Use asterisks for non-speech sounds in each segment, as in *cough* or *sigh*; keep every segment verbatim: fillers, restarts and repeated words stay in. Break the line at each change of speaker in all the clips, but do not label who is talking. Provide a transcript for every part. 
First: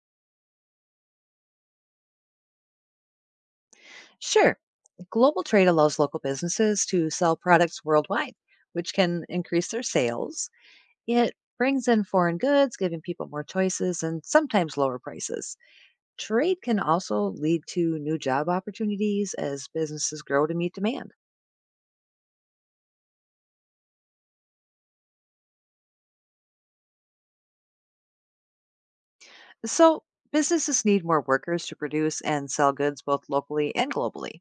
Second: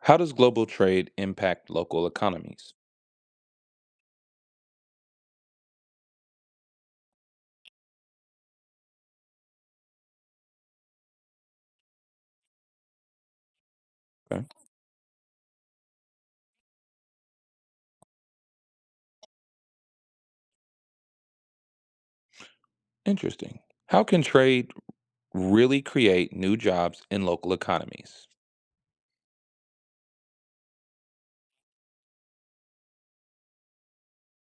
How does global trade impact local economies?
Sure. Global trade allows local businesses to sell products worldwide, which can increase their sales. It brings in foreign goods, giving people more choices and
Okay.
sometimes lower prices. Trade can also lead to new job opportunities as businesses grow to meet demand.
Interesting. How can trade really create new jobs in local economies?
So, businesses need more workers to produce and sell goods both locally and globally.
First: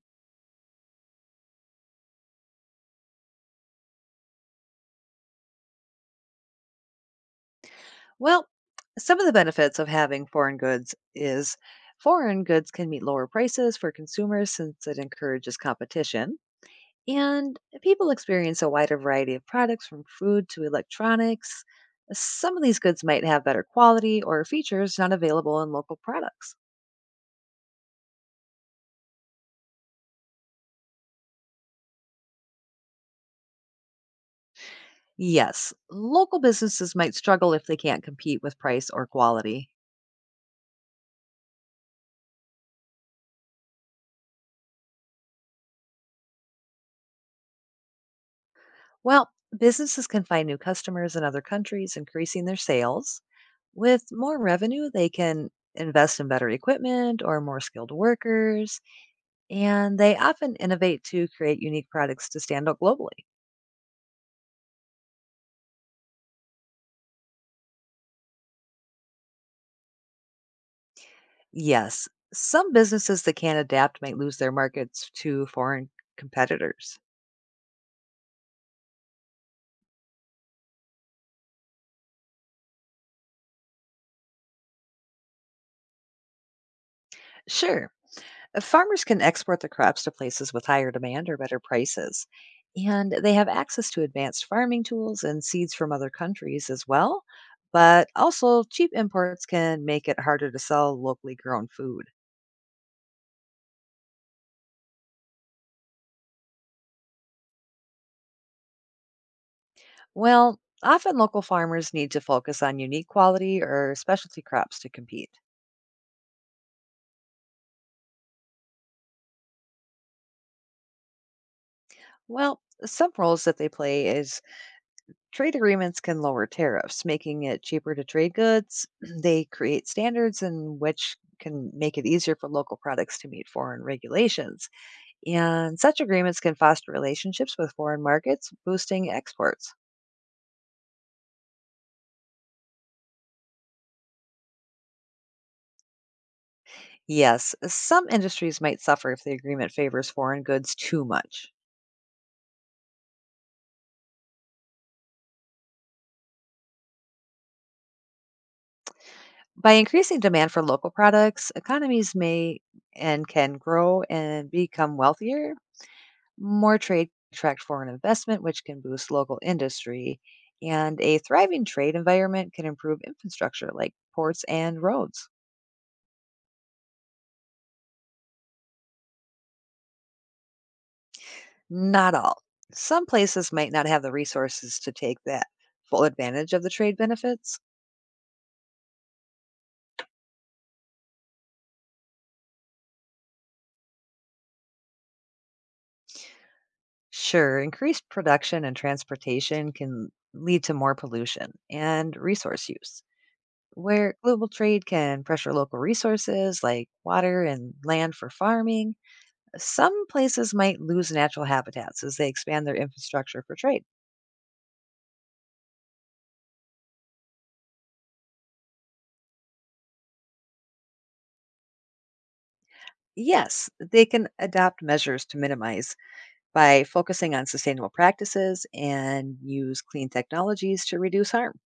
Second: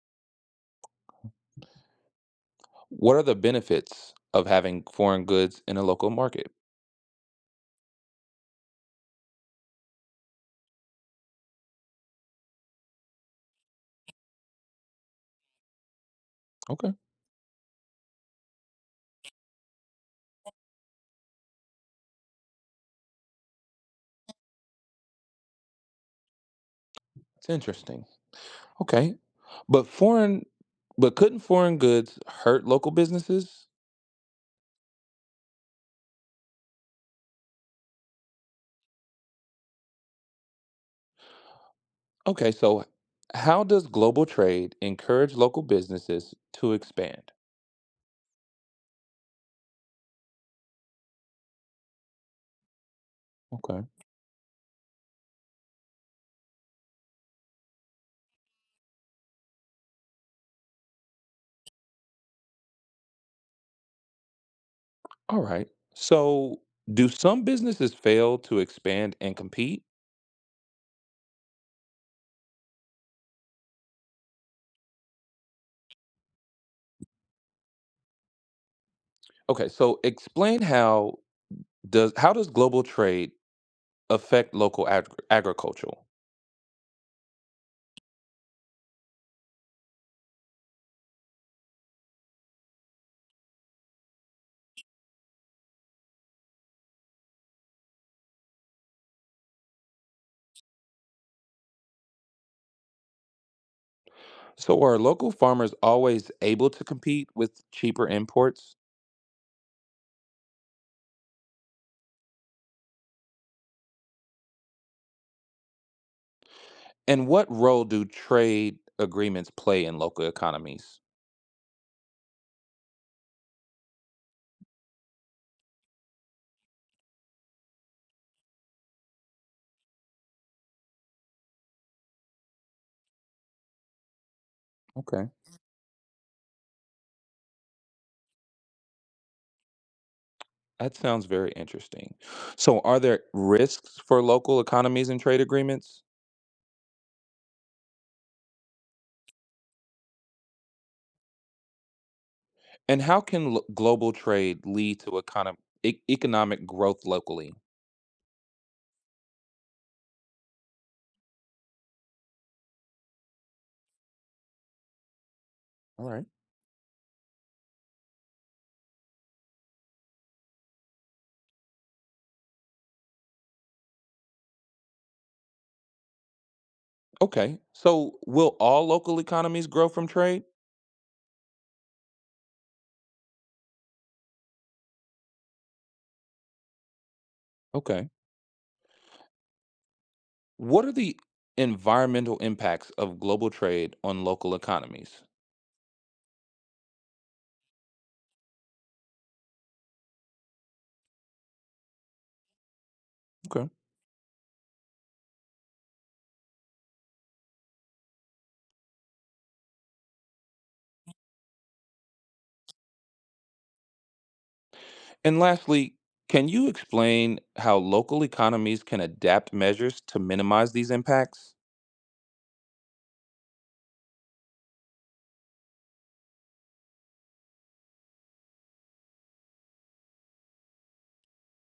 What are the benefits of having foreign goods in a local market?
Well, some of the benefits of having foreign goods is foreign goods can meet lower prices for consumers since it encourages competition.
Okay.
And people experience a wider variety of products from food to electronics. Some of these goods might have better quality or features not available in local products.
It's interesting. Okay. But foreign but couldn't foreign goods hurt local businesses?
Yes, local businesses might struggle if they can't compete with price or quality.
Okay, so how does global trade encourage local businesses to expand?
Well, businesses can find new customers in other countries, increasing their sales.
Okay.
With more revenue, they can invest in better equipment or more skilled workers, and they often innovate to create unique products to stand out globally.
All right. So do some businesses fail to expand and compete?
Yes. Some businesses that can't adapt might lose their markets to foreign competitors.
Okay, so explain how does how does global trade affect local ag- agriculture?
Sure, uh, farmers can export their crops to places with higher demand or better prices. And they have access to advanced farming tools and seeds from other countries as well. But also, cheap imports can make it harder to sell locally grown food.
So are local farmers always able to compete with cheaper imports?
Well, often local farmers need to focus on unique quality or specialty crops to compete.
And what role do trade agreements play in local economies?
Well, some roles that they play is trade agreements can lower tariffs, making it cheaper to trade goods. *clears throat* They create standards in which can make it easier for local products to meet foreign regulations.
Okay,
And such agreements can foster relationships with foreign markets, boosting exports.
that sounds very interesting. So are there risks for local economies and trade agreements?
Yes, some industries might suffer if the agreement favors foreign goods too much.
And how can lo- global trade lead to econo- e- economic growth locally?
By increasing demand for local products, economies may and can grow and become wealthier.
All right.
More trade can attract foreign investment, which can boost local industry, and a thriving trade environment can improve infrastructure like ports and roads.
Okay. So will all local economies grow from trade?
Not all. Some places might not have the resources to take that full advantage of the trade benefits.
Okay. What are the environmental impacts of global trade on local economies?
Sure, increased production and transportation can lead to more pollution and resource use,
Okay.
where global trade can pressure local resources like water and land for farming. Some places might lose natural habitats as they expand their infrastructure for trade.
And lastly, can you explain how local economies can adapt measures to minimize these impacts?
Yes, they can adopt measures to minimize by focusing on sustainable practices and use clean technologies to reduce harm.